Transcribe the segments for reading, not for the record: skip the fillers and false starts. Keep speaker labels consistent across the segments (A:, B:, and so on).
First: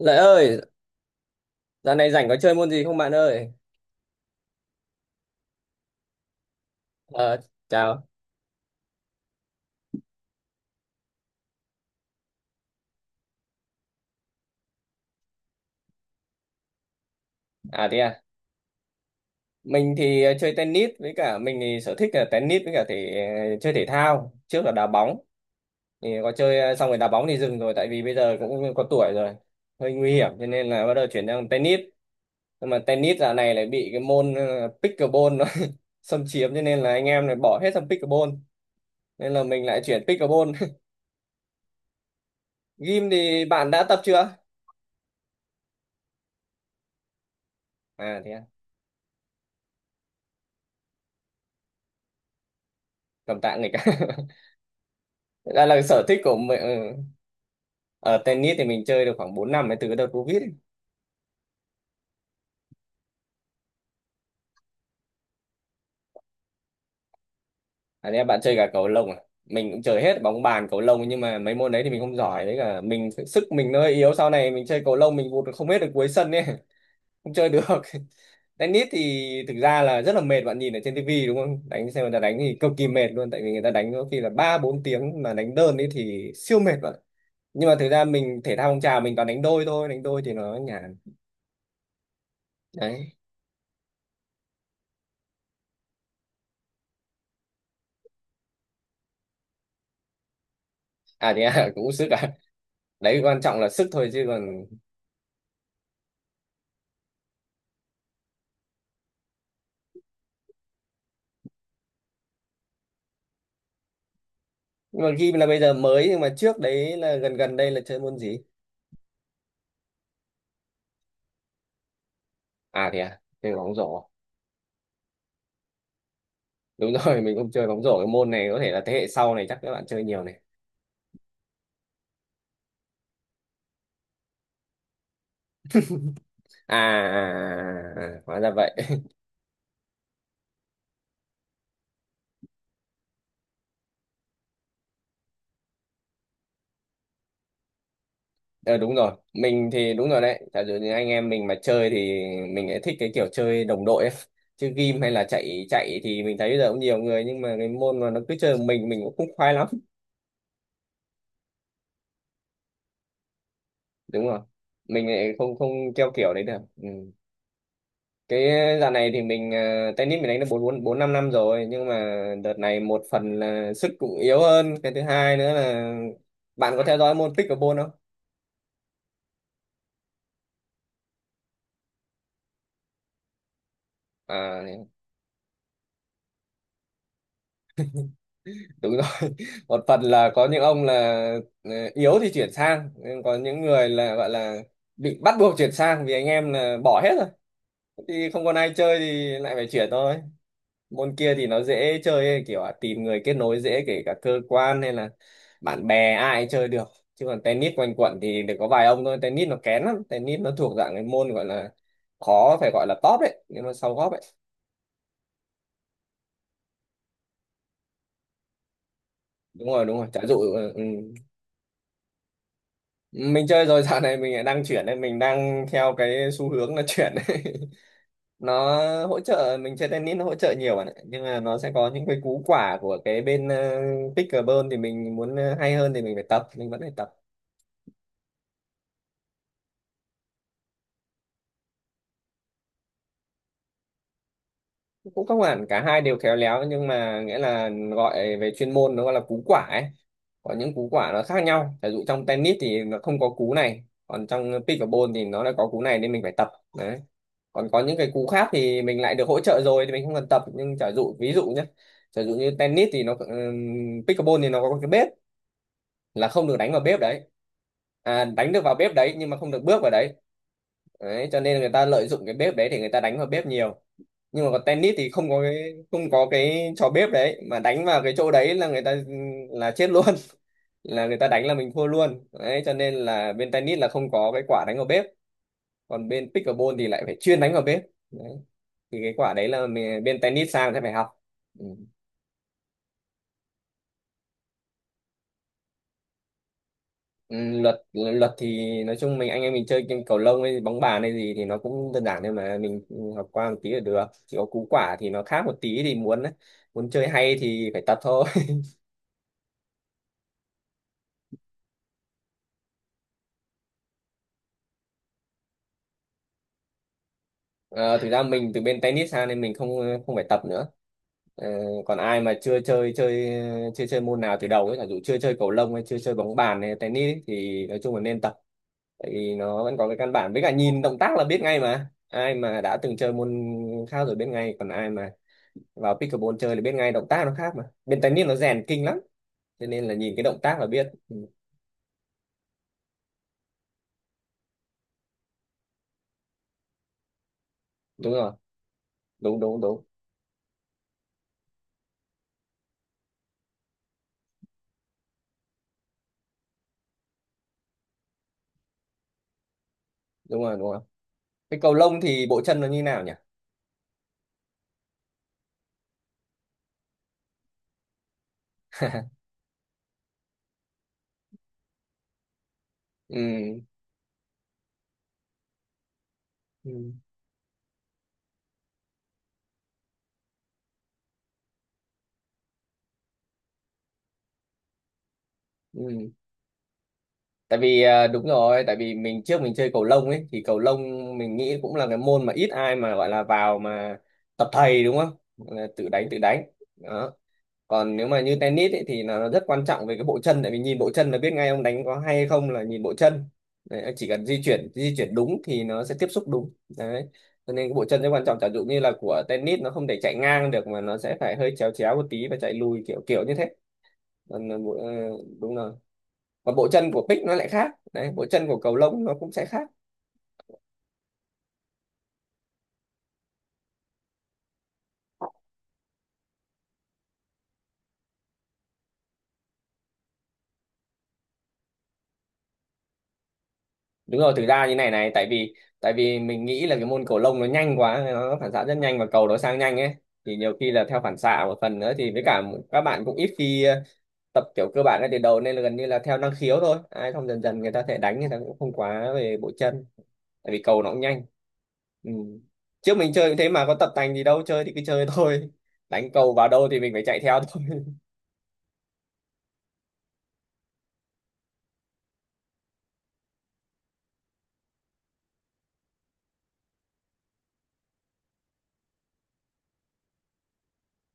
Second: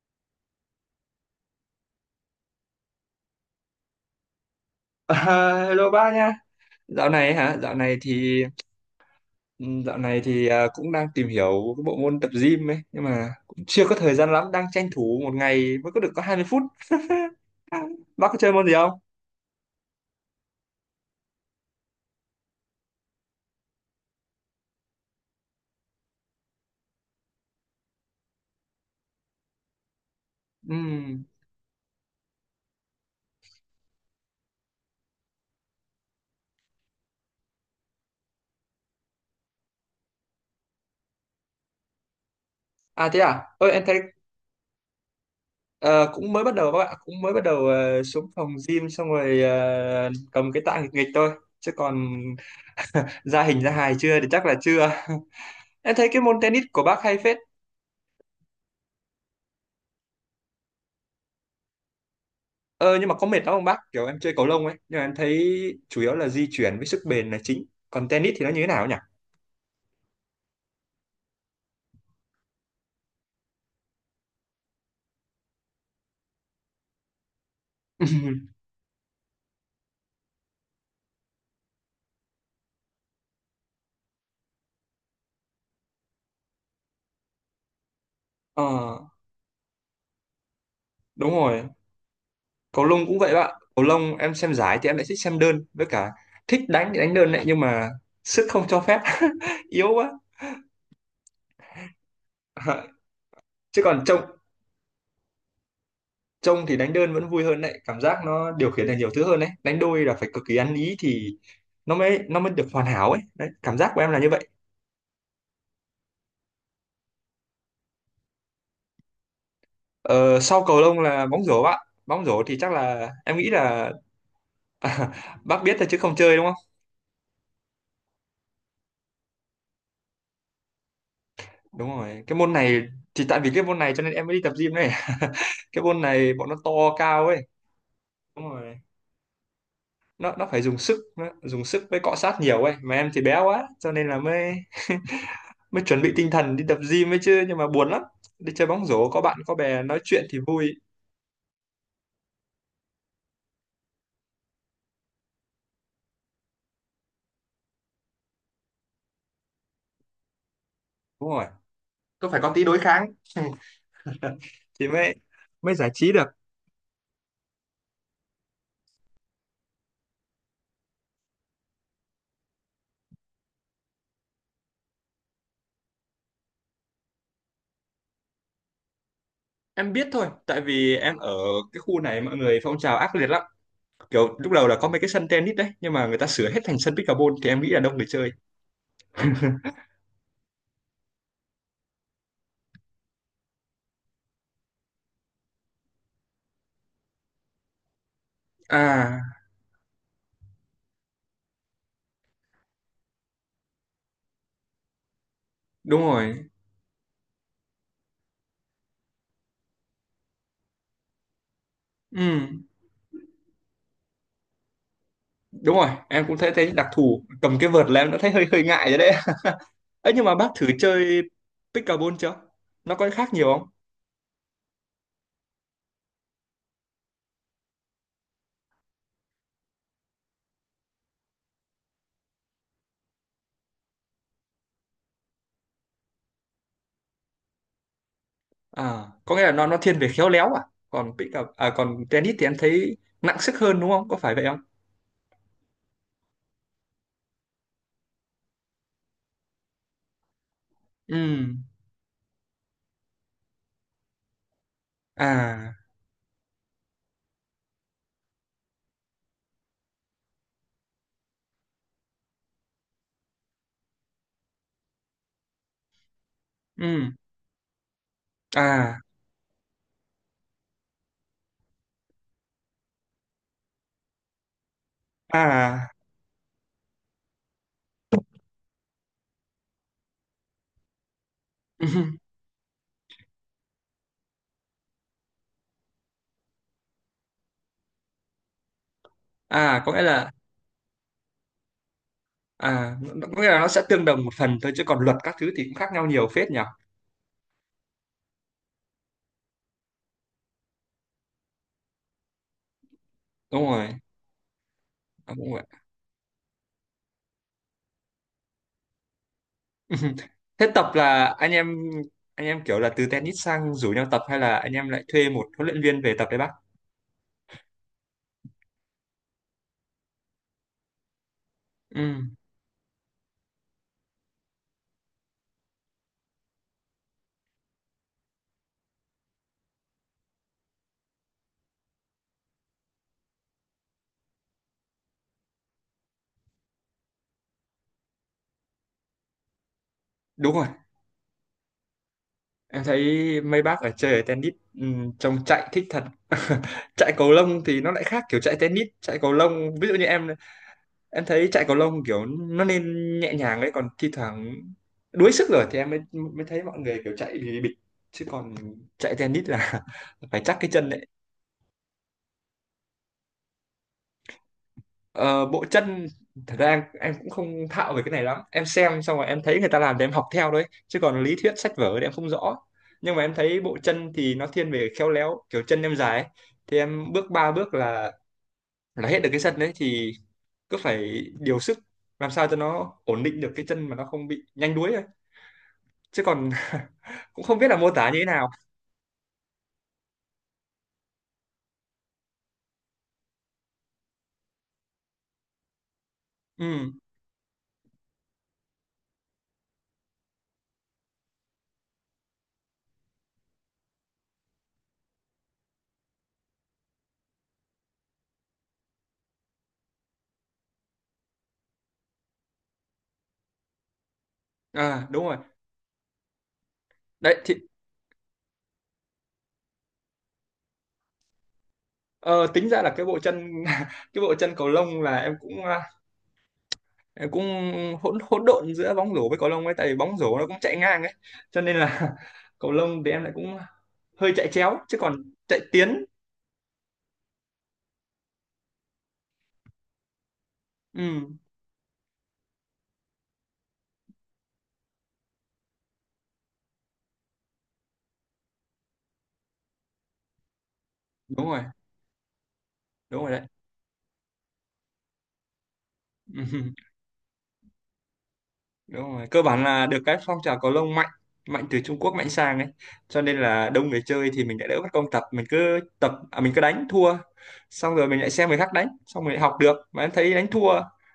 A: Lợi ơi, dạo này rảnh có chơi môn gì không bạn ơi?
B: À, hello ba nha. Dạo này
A: Ờ,
B: hả? Dạo này
A: chào.
B: thì cũng đang tìm hiểu cái bộ môn tập gym ấy, nhưng mà cũng chưa có thời gian lắm, đang tranh thủ một ngày mới có được có 20 phút.
A: À thế à.
B: Bác có chơi môn gì không?
A: Mình thì chơi tennis với cả mình thì sở thích là tennis với cả thì chơi thể thao, trước là đá bóng. Thì có chơi xong rồi đá bóng thì dừng rồi tại vì bây giờ cũng có tuổi rồi, hơi nguy hiểm cho nên là bắt đầu
B: Ừm.
A: chuyển sang tennis. Nhưng mà tennis dạo này lại bị cái môn pickleball nó xâm chiếm cho nên là anh em này bỏ hết sang pickleball. Nên là mình lại chuyển pickleball.
B: À
A: Gym
B: thế
A: thì
B: à?
A: bạn
B: Ơi
A: đã
B: em
A: tập
B: thấy
A: chưa?
B: ờ, cũng mới bắt đầu các bạn, cũng mới bắt đầu ờ,
A: À thế
B: xuống
A: à,
B: phòng gym xong rồi cầm cái tạ nghịch nghịch thôi, chứ còn
A: cầm
B: ra
A: tạ
B: hình ra
A: nghịch à?
B: hài chưa thì chắc là chưa.
A: Đây là
B: Em
A: sở
B: thấy
A: thích
B: cái
A: của
B: môn
A: mình
B: tennis của
A: ừ.
B: bác hay phết.
A: Ờ, tennis thì mình chơi được khoảng 4 năm ấy, từ cái đợt Covid ấy.
B: Ờ, nhưng mà có mệt lắm không bác? Kiểu em chơi cầu lông ấy, nhưng mà em thấy chủ yếu là di chuyển với sức bền là chính. Còn
A: À, thế
B: tennis
A: bạn
B: thì nó
A: chơi
B: như thế
A: cả
B: nào
A: cầu
B: nhỉ?
A: lông à? Mình cũng chơi hết bóng bàn cầu lông, nhưng mà mấy môn đấy thì mình không giỏi đấy, cả mình sức mình nó hơi yếu, sau này mình chơi cầu lông mình vụt không hết được cuối sân ấy, không chơi được. Tennis thì thực ra là rất là mệt bạn, nhìn ở trên tivi đúng không, đánh xem người ta đánh thì cực kỳ mệt luôn, tại vì người ta đánh có khi là ba bốn tiếng mà đánh đơn ấy thì siêu mệt bạn. Nhưng mà thực ra mình thể
B: Ờ,
A: thao phong trào mình toàn đánh đôi thôi, đánh đôi thì nó nhàn
B: đúng rồi, cầu lông
A: đấy.
B: cũng vậy bạn. Cầu lông em xem giải thì em lại thích xem đơn, với cả thích đánh thì đánh đơn đấy, nhưng mà sức không cho phép, yếu quá.
A: Cũng sức à,
B: Ờ.
A: đấy quan trọng là
B: Chứ
A: sức
B: còn
A: thôi
B: trông
A: chứ còn.
B: trông thì đánh đơn vẫn vui hơn đấy, cảm giác nó điều khiển được nhiều thứ hơn đấy. Đánh đôi là phải cực kỳ ăn ý thì nó mới được hoàn hảo ấy. Đấy, cảm giác của em là như vậy.
A: Nhưng mà ghi là bây giờ mới, nhưng mà trước đấy là gần gần đây là chơi môn gì?
B: Ờ, sau cầu lông là bóng rổ bạn. Bóng rổ thì chắc
A: À thế
B: là
A: à,
B: em nghĩ
A: chơi bóng
B: là
A: rổ.
B: à, bác biết thôi chứ không chơi đúng không?
A: Đúng rồi, mình cũng chơi bóng rổ, cái môn này có thể là thế hệ sau này chắc các bạn chơi nhiều này.
B: Đúng rồi. Cái môn này thì tại vì cái môn này cho nên em mới đi tập gym này. Cái môn này bọn nó to
A: À, à,
B: cao
A: à,
B: ấy.
A: à, à, à, hóa ra
B: Đúng
A: vậy.
B: rồi. Nó phải dùng sức, nó dùng sức với cọ sát nhiều ấy. Mà em thì bé quá, cho nên là mới mới chuẩn bị tinh thần đi tập gym ấy chứ. Nhưng mà buồn lắm. Đi chơi
A: Ờ
B: bóng
A: đúng
B: rổ
A: rồi,
B: có bạn có
A: mình
B: bè
A: thì
B: nói
A: đúng rồi
B: chuyện thì
A: đấy, giả
B: vui.
A: dụ như anh em mình mà chơi thì mình lại thích cái kiểu chơi đồng đội ấy. Chứ game hay là chạy chạy thì mình thấy bây giờ cũng nhiều người, nhưng mà cái môn mà nó cứ chơi một mình cũng không khoái lắm.
B: Đúng rồi. Có phải có tí đối kháng.
A: Đúng rồi,
B: Thì
A: mình
B: mới
A: lại không không
B: mới giải
A: theo
B: trí được.
A: kiểu đấy được ừ. Cái dạo này thì mình tennis mình đánh được bốn bốn bốn năm năm rồi, nhưng mà đợt này một phần là sức cũng yếu hơn, cái thứ hai nữa là bạn có theo dõi môn pickleball không?
B: Em biết thôi, tại vì em ở cái khu này mọi người phong trào ác liệt lắm. Kiểu lúc đầu là
A: À
B: có mấy cái sân tennis đấy, nhưng mà người ta sửa hết thành sân pickleball, thì em nghĩ là đông người chơi.
A: đúng rồi, một phần là có những ông là yếu thì chuyển sang, nhưng có những người là gọi là bị bắt buộc chuyển sang vì anh em là bỏ hết rồi thì không còn ai chơi
B: À,
A: thì lại phải chuyển thôi. Môn kia thì nó dễ chơi ấy, kiểu là tìm người kết nối dễ, kể cả cơ quan hay là bạn
B: đúng
A: bè ai cũng
B: rồi.
A: chơi được. Chứ còn tennis quanh quẩn thì được có vài ông thôi, tennis nó kén lắm, tennis nó thuộc dạng cái môn gọi là
B: Ừ,
A: khó, phải gọi là top đấy nhưng mà sau góp ấy.
B: đúng rồi, em cũng thấy thấy đặc thù cầm cái vợt là em đã thấy hơi hơi ngại rồi đấy.
A: Đúng rồi đúng rồi
B: Ấy
A: chả
B: nhưng mà
A: dụ
B: bác thử
A: ừ. Ừ.
B: chơi pickleball chưa? Nó có khác nhiều
A: Mình chơi
B: không?
A: rồi, dạo này mình lại đang chuyển nên mình đang theo cái xu hướng là chuyển ấy. Nó hỗ trợ mình chơi tennis, nó hỗ trợ nhiều bạn ạ, nhưng mà nó sẽ có những cái cú quả của cái bên pickleball thì mình muốn hay hơn thì mình phải tập, mình vẫn phải tập.
B: À, có nghĩa là nó thiên về khéo léo à? Còn pickle à Còn tennis thì em thấy nặng sức hơn đúng không? Có phải vậy không?
A: Cũng không hẳn cả hai đều khéo léo, nhưng mà nghĩa là gọi về chuyên môn nó gọi là cú quả ấy, có những cú quả nó khác
B: Ừ.
A: nhau, ví dụ trong tennis thì nó không có cú này, còn trong pickleball thì nó lại có
B: À.
A: cú này nên mình phải tập. Đấy, còn có những cái cú khác thì mình lại được hỗ trợ rồi thì mình không cần tập, nhưng giả dụ ví dụ nhé, giả dụ như tennis thì nó pickleball thì nó có cái bếp, là không được đánh vào bếp
B: Ừ.
A: đấy, à, đánh được vào bếp
B: À.
A: đấy nhưng mà không được bước vào đấy. Đấy, cho nên người ta lợi dụng cái bếp đấy thì người ta đánh vào bếp nhiều, nhưng mà còn tennis thì
B: À.
A: không có cái trò bếp đấy mà đánh vào cái chỗ đấy là người ta là chết luôn. Là người ta đánh là mình thua luôn đấy, cho nên là bên tennis là không có cái quả đánh vào bếp, còn bên pickleball thì lại phải chuyên đánh vào bếp. Đấy, thì cái quả đấy là
B: à có nghĩa
A: mình, bên
B: là
A: tennis sang sẽ phải học ừ.
B: Có nghĩa là nó sẽ tương đồng một phần thôi, chứ còn luật các thứ thì cũng khác nhau nhiều phết nhỉ?
A: Ừ, luật luật thì nói chung mình, anh em mình chơi game cầu lông hay bóng bàn hay gì thì nó cũng đơn giản thôi mà, mình học qua một
B: Đúng
A: tí là
B: rồi,
A: được, chỉ có cú quả thì nó
B: à,
A: khác một
B: đúng rồi.
A: tí thì muốn muốn chơi hay thì phải tập thôi.
B: Thế tập là anh em kiểu là từ tennis sang rủ nhau tập, hay là anh em lại thuê một huấn luyện viên về tập đấy bác?
A: Ờ, thực ra mình từ bên tennis sang nên mình không không phải tập nữa. Ờ, còn
B: Ừ,
A: ai mà chưa chơi chơi môn nào từ đầu ấy, giả dụ chưa chơi cầu lông hay chưa chơi bóng bàn hay tennis ấy, thì nói chung là nên tập, tại vì nó vẫn có cái căn bản, với cả nhìn động tác là biết ngay mà, ai mà đã từng chơi môn khác rồi biết ngay, còn ai mà vào pickleball chơi là biết ngay, động tác nó khác mà, bên tennis nó rèn kinh lắm cho nên là nhìn cái động
B: đúng
A: tác
B: rồi.
A: là biết ừ.
B: Em thấy mấy bác ở chơi ở tennis, ừ, trông chạy thích thật. Chạy cầu lông thì nó lại
A: Đúng
B: khác
A: rồi,
B: kiểu chạy tennis, chạy cầu
A: đúng đúng
B: lông
A: đúng,
B: ví dụ như em thấy chạy cầu lông kiểu nó nên nhẹ nhàng đấy, còn thi thoảng đuối sức rồi thì em mới mới thấy mọi người kiểu chạy thì bịch, chứ còn chạy tennis là
A: đúng
B: phải
A: rồi
B: chắc
A: đúng
B: cái
A: rồi.
B: chân đấy.
A: Cái cầu lông thì bộ chân nó như nào nhỉ?
B: Ờ, bộ chân thật ra em cũng không thạo về cái này lắm, em xem xong rồi em thấy người ta làm thì em học theo đấy, chứ còn lý thuyết sách vở thì em không rõ. Nhưng mà em
A: Ừ.
B: thấy bộ chân thì nó thiên về khéo léo, kiểu chân em dài ấy. Thì
A: Ừ.
B: em bước ba bước là hết được cái sân đấy, thì cứ phải điều sức làm sao cho nó ổn định được cái chân mà nó không bị nhanh đuối,
A: Ừ.
B: chứ còn cũng
A: Tại
B: không biết là
A: vì
B: mô tả như thế
A: đúng
B: nào.
A: rồi, tại vì mình trước mình chơi cầu lông ấy, thì cầu lông mình nghĩ cũng là cái môn mà ít ai mà gọi là vào mà tập thầy đúng không, là tự đánh
B: Ừm,
A: đó. Còn nếu mà như tennis ấy, thì là nó rất quan trọng về cái bộ chân, tại vì nhìn bộ chân là biết ngay ông đánh có hay hay không là nhìn bộ chân. Đấy, chỉ cần di chuyển đúng thì nó sẽ tiếp xúc đúng đấy, cho nên cái bộ chân rất quan trọng, chẳng dụ như là của tennis nó không thể chạy ngang được mà nó sẽ phải hơi chéo chéo một tí và chạy lùi kiểu kiểu như thế. Còn là
B: À, đúng rồi
A: đúng rồi, và bộ chân của pick nó
B: đấy,
A: lại
B: thì
A: khác đấy, bộ chân của cầu lông nó cũng sẽ khác.
B: ờ, tính ra là cái bộ chân cái bộ chân cầu lông là em cũng em cũng hỗn hỗn độn giữa bóng rổ với cầu lông ấy, tại vì bóng rổ nó cũng chạy ngang ấy, cho nên là cầu lông thì em lại cũng
A: Đúng rồi,
B: hơi
A: thực
B: chạy
A: ra như
B: chéo,
A: này
B: chứ
A: này,
B: còn chạy
A: tại
B: tiến.
A: vì mình nghĩ là cái môn cầu lông nó nhanh quá, nó phản xạ rất nhanh và cầu nó sang nhanh ấy, thì nhiều khi là theo phản
B: Ừm.
A: xạ một phần nữa, thì với cả các bạn cũng ít khi tập kiểu cơ bản ngay từ đầu, nên là gần như là theo năng khiếu thôi, ai không dần dần người ta thể đánh người ta cũng không quá về bộ chân, tại vì cầu nó cũng nhanh
B: Đúng rồi,
A: ừ. Trước mình
B: đúng
A: chơi cũng
B: rồi.
A: thế mà, có tập tành gì đâu, chơi thì cứ chơi thôi, đánh cầu
B: Đấy.
A: vào đâu thì mình phải chạy theo thôi.
B: Đúng rồi, cơ bản là được cái phong trào cầu lông mạnh, mạnh từ Trung Quốc mạnh sang ấy, cho nên là đông người chơi thì mình lại đỡ mất công tập. Mình cứ tập mình cứ đánh thua, xong rồi mình lại xem người khác đánh, xong mình lại học được, mà em thấy đánh thua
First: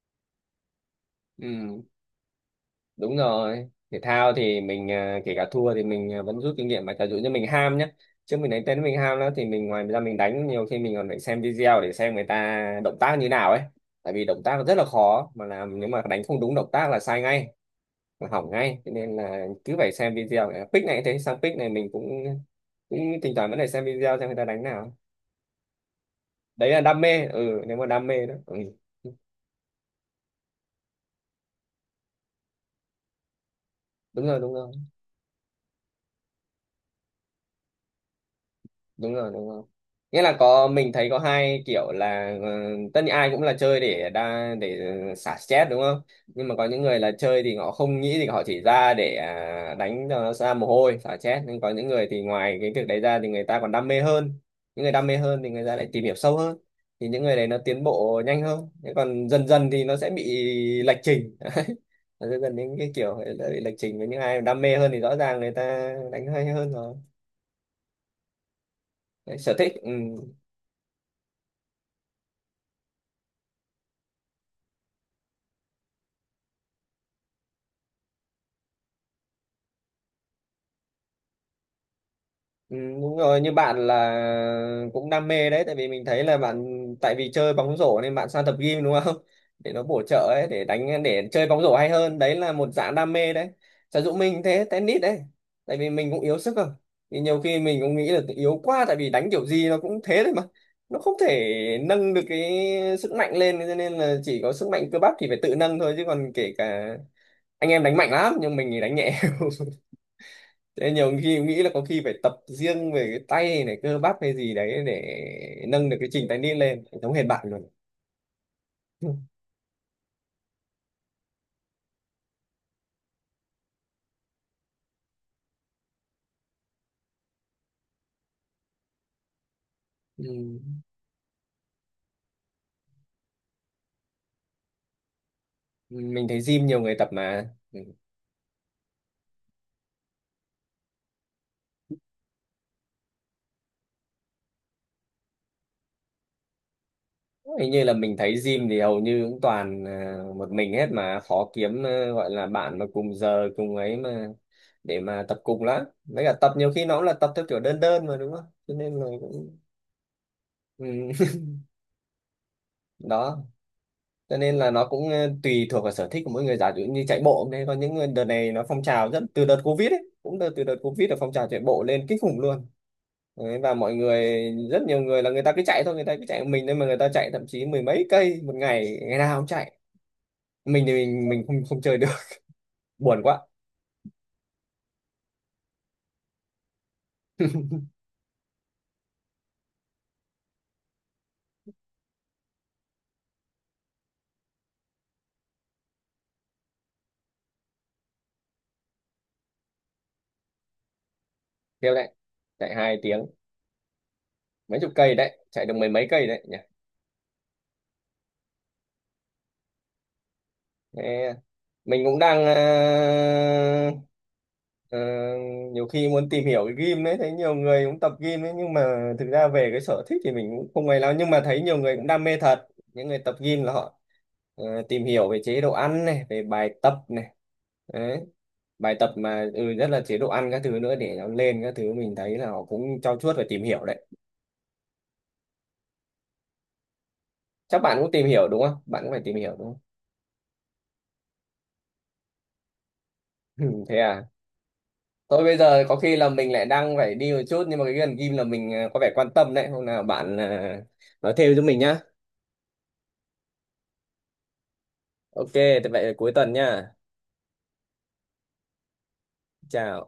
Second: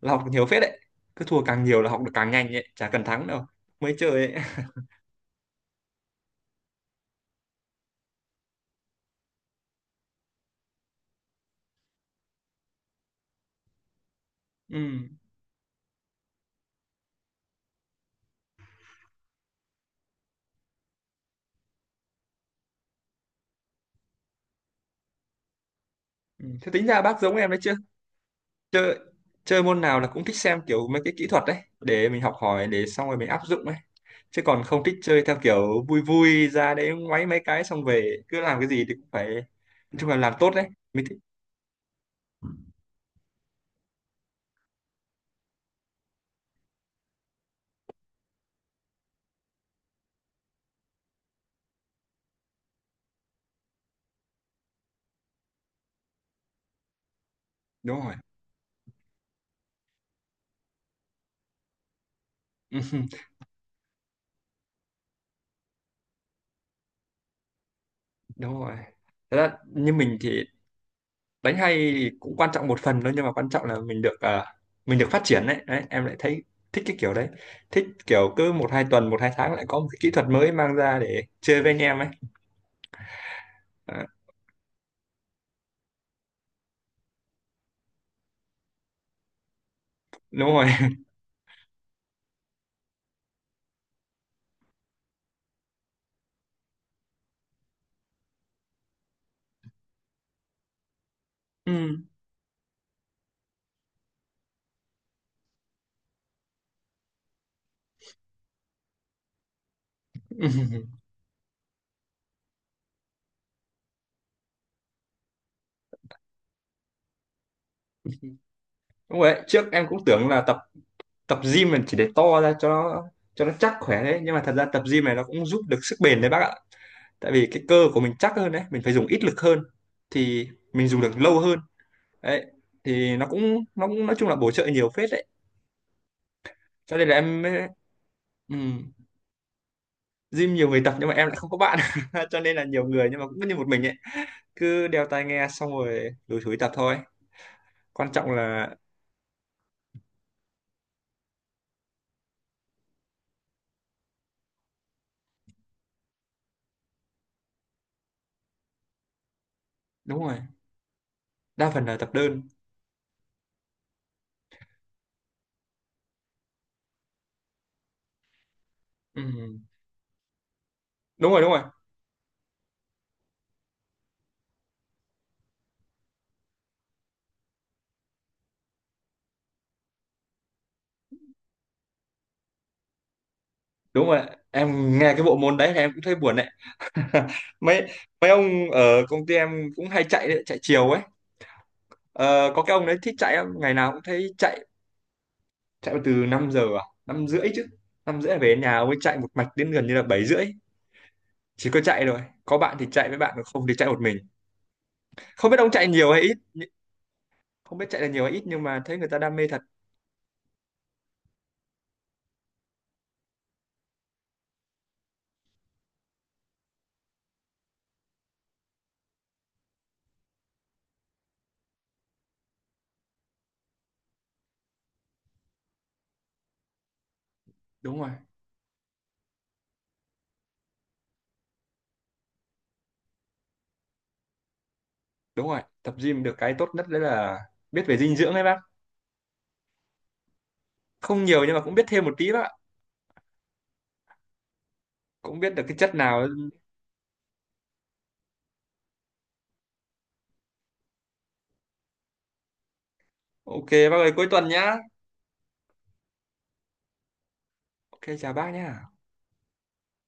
B: là học được nhiều phết đấy, cứ thua càng
A: Ừ.
B: nhiều là học được càng nhanh ấy, chả cần
A: Đúng
B: thắng đâu.
A: rồi,
B: Mới
A: thể
B: chơi
A: thao
B: ấy.
A: thì mình kể cả thua thì mình vẫn rút kinh nghiệm mà, giả dụ như mình ham nhé, trước mình đánh tennis mình ham lắm thì mình ngoài ra mình đánh nhiều khi mình còn phải xem video để xem người ta động tác như nào ấy, tại vì động tác rất là
B: Ừ.
A: khó mà làm, nếu mà đánh không đúng động tác là sai ngay, là hỏng ngay, cho nên là cứ phải xem video. À, pick này cũng thế, sang pick này mình cũng cũng thỉnh thoảng vẫn phải xem video xem người ta đánh nào.
B: Ừ.
A: Đấy
B: Thế
A: là
B: tính
A: đam
B: ra bác
A: mê
B: giống em đấy,
A: ừ,
B: chưa
A: nếu mà đam mê đó ừ.
B: chơi chơi môn nào là cũng thích xem kiểu mấy cái kỹ thuật đấy để mình học hỏi, để xong rồi mình áp dụng ấy,
A: Đúng rồi
B: chứ
A: đúng
B: còn
A: rồi,
B: không thích chơi theo kiểu vui vui ra đấy ngoáy mấy cái, xong về cứ làm cái gì thì cũng
A: đúng
B: phải
A: rồi đúng rồi,
B: nói chung là
A: nghĩa
B: làm
A: là
B: tốt đấy
A: có mình
B: mới
A: thấy
B: thích.
A: có hai kiểu là tất nhiên ai cũng là chơi để đa để xả stress đúng không, nhưng mà có những người là chơi thì họ không nghĩ, thì họ chỉ ra để đánh cho nó ra mồ hôi xả stress, nhưng có những người thì ngoài cái việc đấy ra thì người ta còn đam mê hơn. Những người đam mê hơn thì người ta lại tìm hiểu sâu hơn, thì những người đấy nó tiến
B: Đúng rồi.
A: bộ nhanh hơn, thế còn dần dần thì nó sẽ bị lệch trình. Đấy, dần dần những cái kiểu sẽ bị lệch trình với những ai đam mê hơn thì rõ ràng người ta đánh hay hơn rồi.
B: Đúng rồi. Thật
A: Đấy,
B: ra
A: sở thích ừ.
B: như mình thì đánh hay thì cũng quan trọng một phần thôi, nhưng mà quan trọng là mình được mình được phát triển đấy. Đấy em lại thấy thích cái kiểu đấy, thích kiểu cứ một hai tuần một hai tháng lại có một cái kỹ thuật mới mang ra để chơi với anh em ấy.
A: Ừ, đúng rồi, như bạn
B: À,
A: là cũng đam mê đấy, tại vì mình thấy là bạn, tại vì chơi bóng rổ nên bạn sang tập gym đúng không, để nó bổ trợ ấy,
B: đúng
A: để
B: rồi.
A: đánh để chơi bóng rổ hay hơn, đấy là một dạng đam mê đấy. Trà Dũng mình thế tennis đấy, tại vì mình cũng yếu sức không, thì nhiều khi mình cũng nghĩ là yếu quá, tại vì đánh kiểu gì nó cũng thế thôi mà, nó không thể
B: Ừ.
A: nâng được cái sức mạnh lên, cho nên là chỉ có sức mạnh cơ bắp thì phải tự nâng thôi, chứ còn kể cả anh em đánh mạnh lắm nhưng mình thì đánh nhẹ. Thế nhiều khi nghĩ là có khi phải tập riêng về cái tay này cơ bắp hay gì đấy để nâng được cái trình tay nít lên giống hệt bạn luôn.
B: Đúng rồi đấy. Trước em cũng tưởng là tập tập gym mình chỉ để to ra, cho nó, cho nó chắc khỏe đấy, nhưng mà thật ra tập gym này nó cũng giúp được sức bền đấy bác ạ, tại vì cái cơ của mình chắc hơn đấy, mình phải dùng ít lực hơn thì
A: Ừ.
B: mình dùng được lâu hơn đấy, thì nó cũng nói chung là bổ trợ nhiều phết đấy,
A: Mình thấy gym nhiều người
B: cho
A: tập
B: nên là em
A: mà
B: mới-
A: ừ.
B: ừm, gym nhiều người tập nhưng mà em lại không có bạn, cho nên là nhiều người nhưng mà cũng như một mình ấy, cứ đeo tai nghe xong rồi lủi thủi tập thôi.
A: Hình như là
B: Quan
A: mình
B: trọng
A: thấy gym
B: là
A: thì hầu như cũng toàn một mình hết, mà khó kiếm gọi là bạn mà cùng giờ cùng ấy mà, để mà tập cùng lắm, với cả tập nhiều khi nó cũng là tập theo kiểu đơn đơn mà đúng không, cho nên là cũng
B: đúng rồi,
A: ừ.
B: đa phần là tập đơn.
A: Đó, cho nên là nó cũng tùy thuộc vào sở thích của mỗi người, giả dụ như chạy bộ đấy, có những đợt này nó phong trào rất từ đợt
B: Ừm.
A: Covid ấy, cũng đợt từ đợt Covid là phong
B: Đúng rồi,
A: trào
B: đúng
A: chạy
B: rồi.
A: bộ lên kinh khủng luôn. Đấy, và mọi người rất nhiều người là người ta cứ chạy thôi, người ta cứ chạy một mình, nên mà người ta chạy thậm chí mười mấy cây một ngày, ngày nào cũng chạy, mình thì mình không không chơi được. Buồn quá.
B: Đúng rồi, em nghe cái bộ môn đấy thì em cũng thấy buồn đấy. mấy mấy ông ở công ty em cũng hay chạy đấy, chạy chiều ấy. Ờ, có cái ông đấy thích chạy lắm, ngày nào cũng thấy chạy, chạy từ 5 giờ à 5 rưỡi chứ, 5 rưỡi là về đến nhà mới chạy một mạch đến gần như là 7 rưỡi, chỉ có
A: Theo
B: chạy,
A: đấy,
B: rồi có
A: chạy
B: bạn thì
A: hai
B: chạy với
A: tiếng
B: bạn, còn không thì chạy một mình.
A: mấy chục cây đấy,
B: Không biết
A: chạy
B: ông
A: được mười
B: chạy
A: mấy
B: nhiều hay
A: cây
B: ít,
A: đấy.
B: không biết chạy là nhiều hay ít, nhưng mà thấy người ta đam mê thật.
A: Thế mình cũng đang ờ, nhiều khi muốn tìm hiểu cái gym đấy, thấy nhiều người cũng tập gym đấy, nhưng mà thực ra về cái sở thích thì mình cũng không ấy lắm, nhưng mà thấy nhiều người cũng đam mê thật. Những người tập gym là họ tìm hiểu về chế độ ăn này, về bài tập này.
B: Đúng rồi,
A: Đấy, bài tập mà rất là chế độ ăn các thứ nữa để nó lên các thứ, mình thấy là họ cũng trau chuốt và tìm hiểu đấy.
B: đúng rồi, tập gym được cái tốt nhất đấy là
A: Chắc
B: biết về
A: bạn cũng
B: dinh
A: tìm
B: dưỡng đấy
A: hiểu
B: bác,
A: đúng không, bạn cũng phải tìm hiểu đúng
B: không nhiều nhưng mà cũng biết thêm một tí bác ạ,
A: không? Thế à.
B: cũng
A: Thôi
B: biết
A: bây
B: được cái
A: giờ
B: chất
A: có khi là
B: nào.
A: mình lại đang phải đi một chút, nhưng mà cái gần game là mình có vẻ quan tâm đấy. Hôm nào bạn nói thêm cho mình nhá.
B: Ok bác ơi, cuối tuần nhá.
A: Ok, thế vậy cuối tuần nhá.
B: Ok, chào bác nhá.
A: Chào.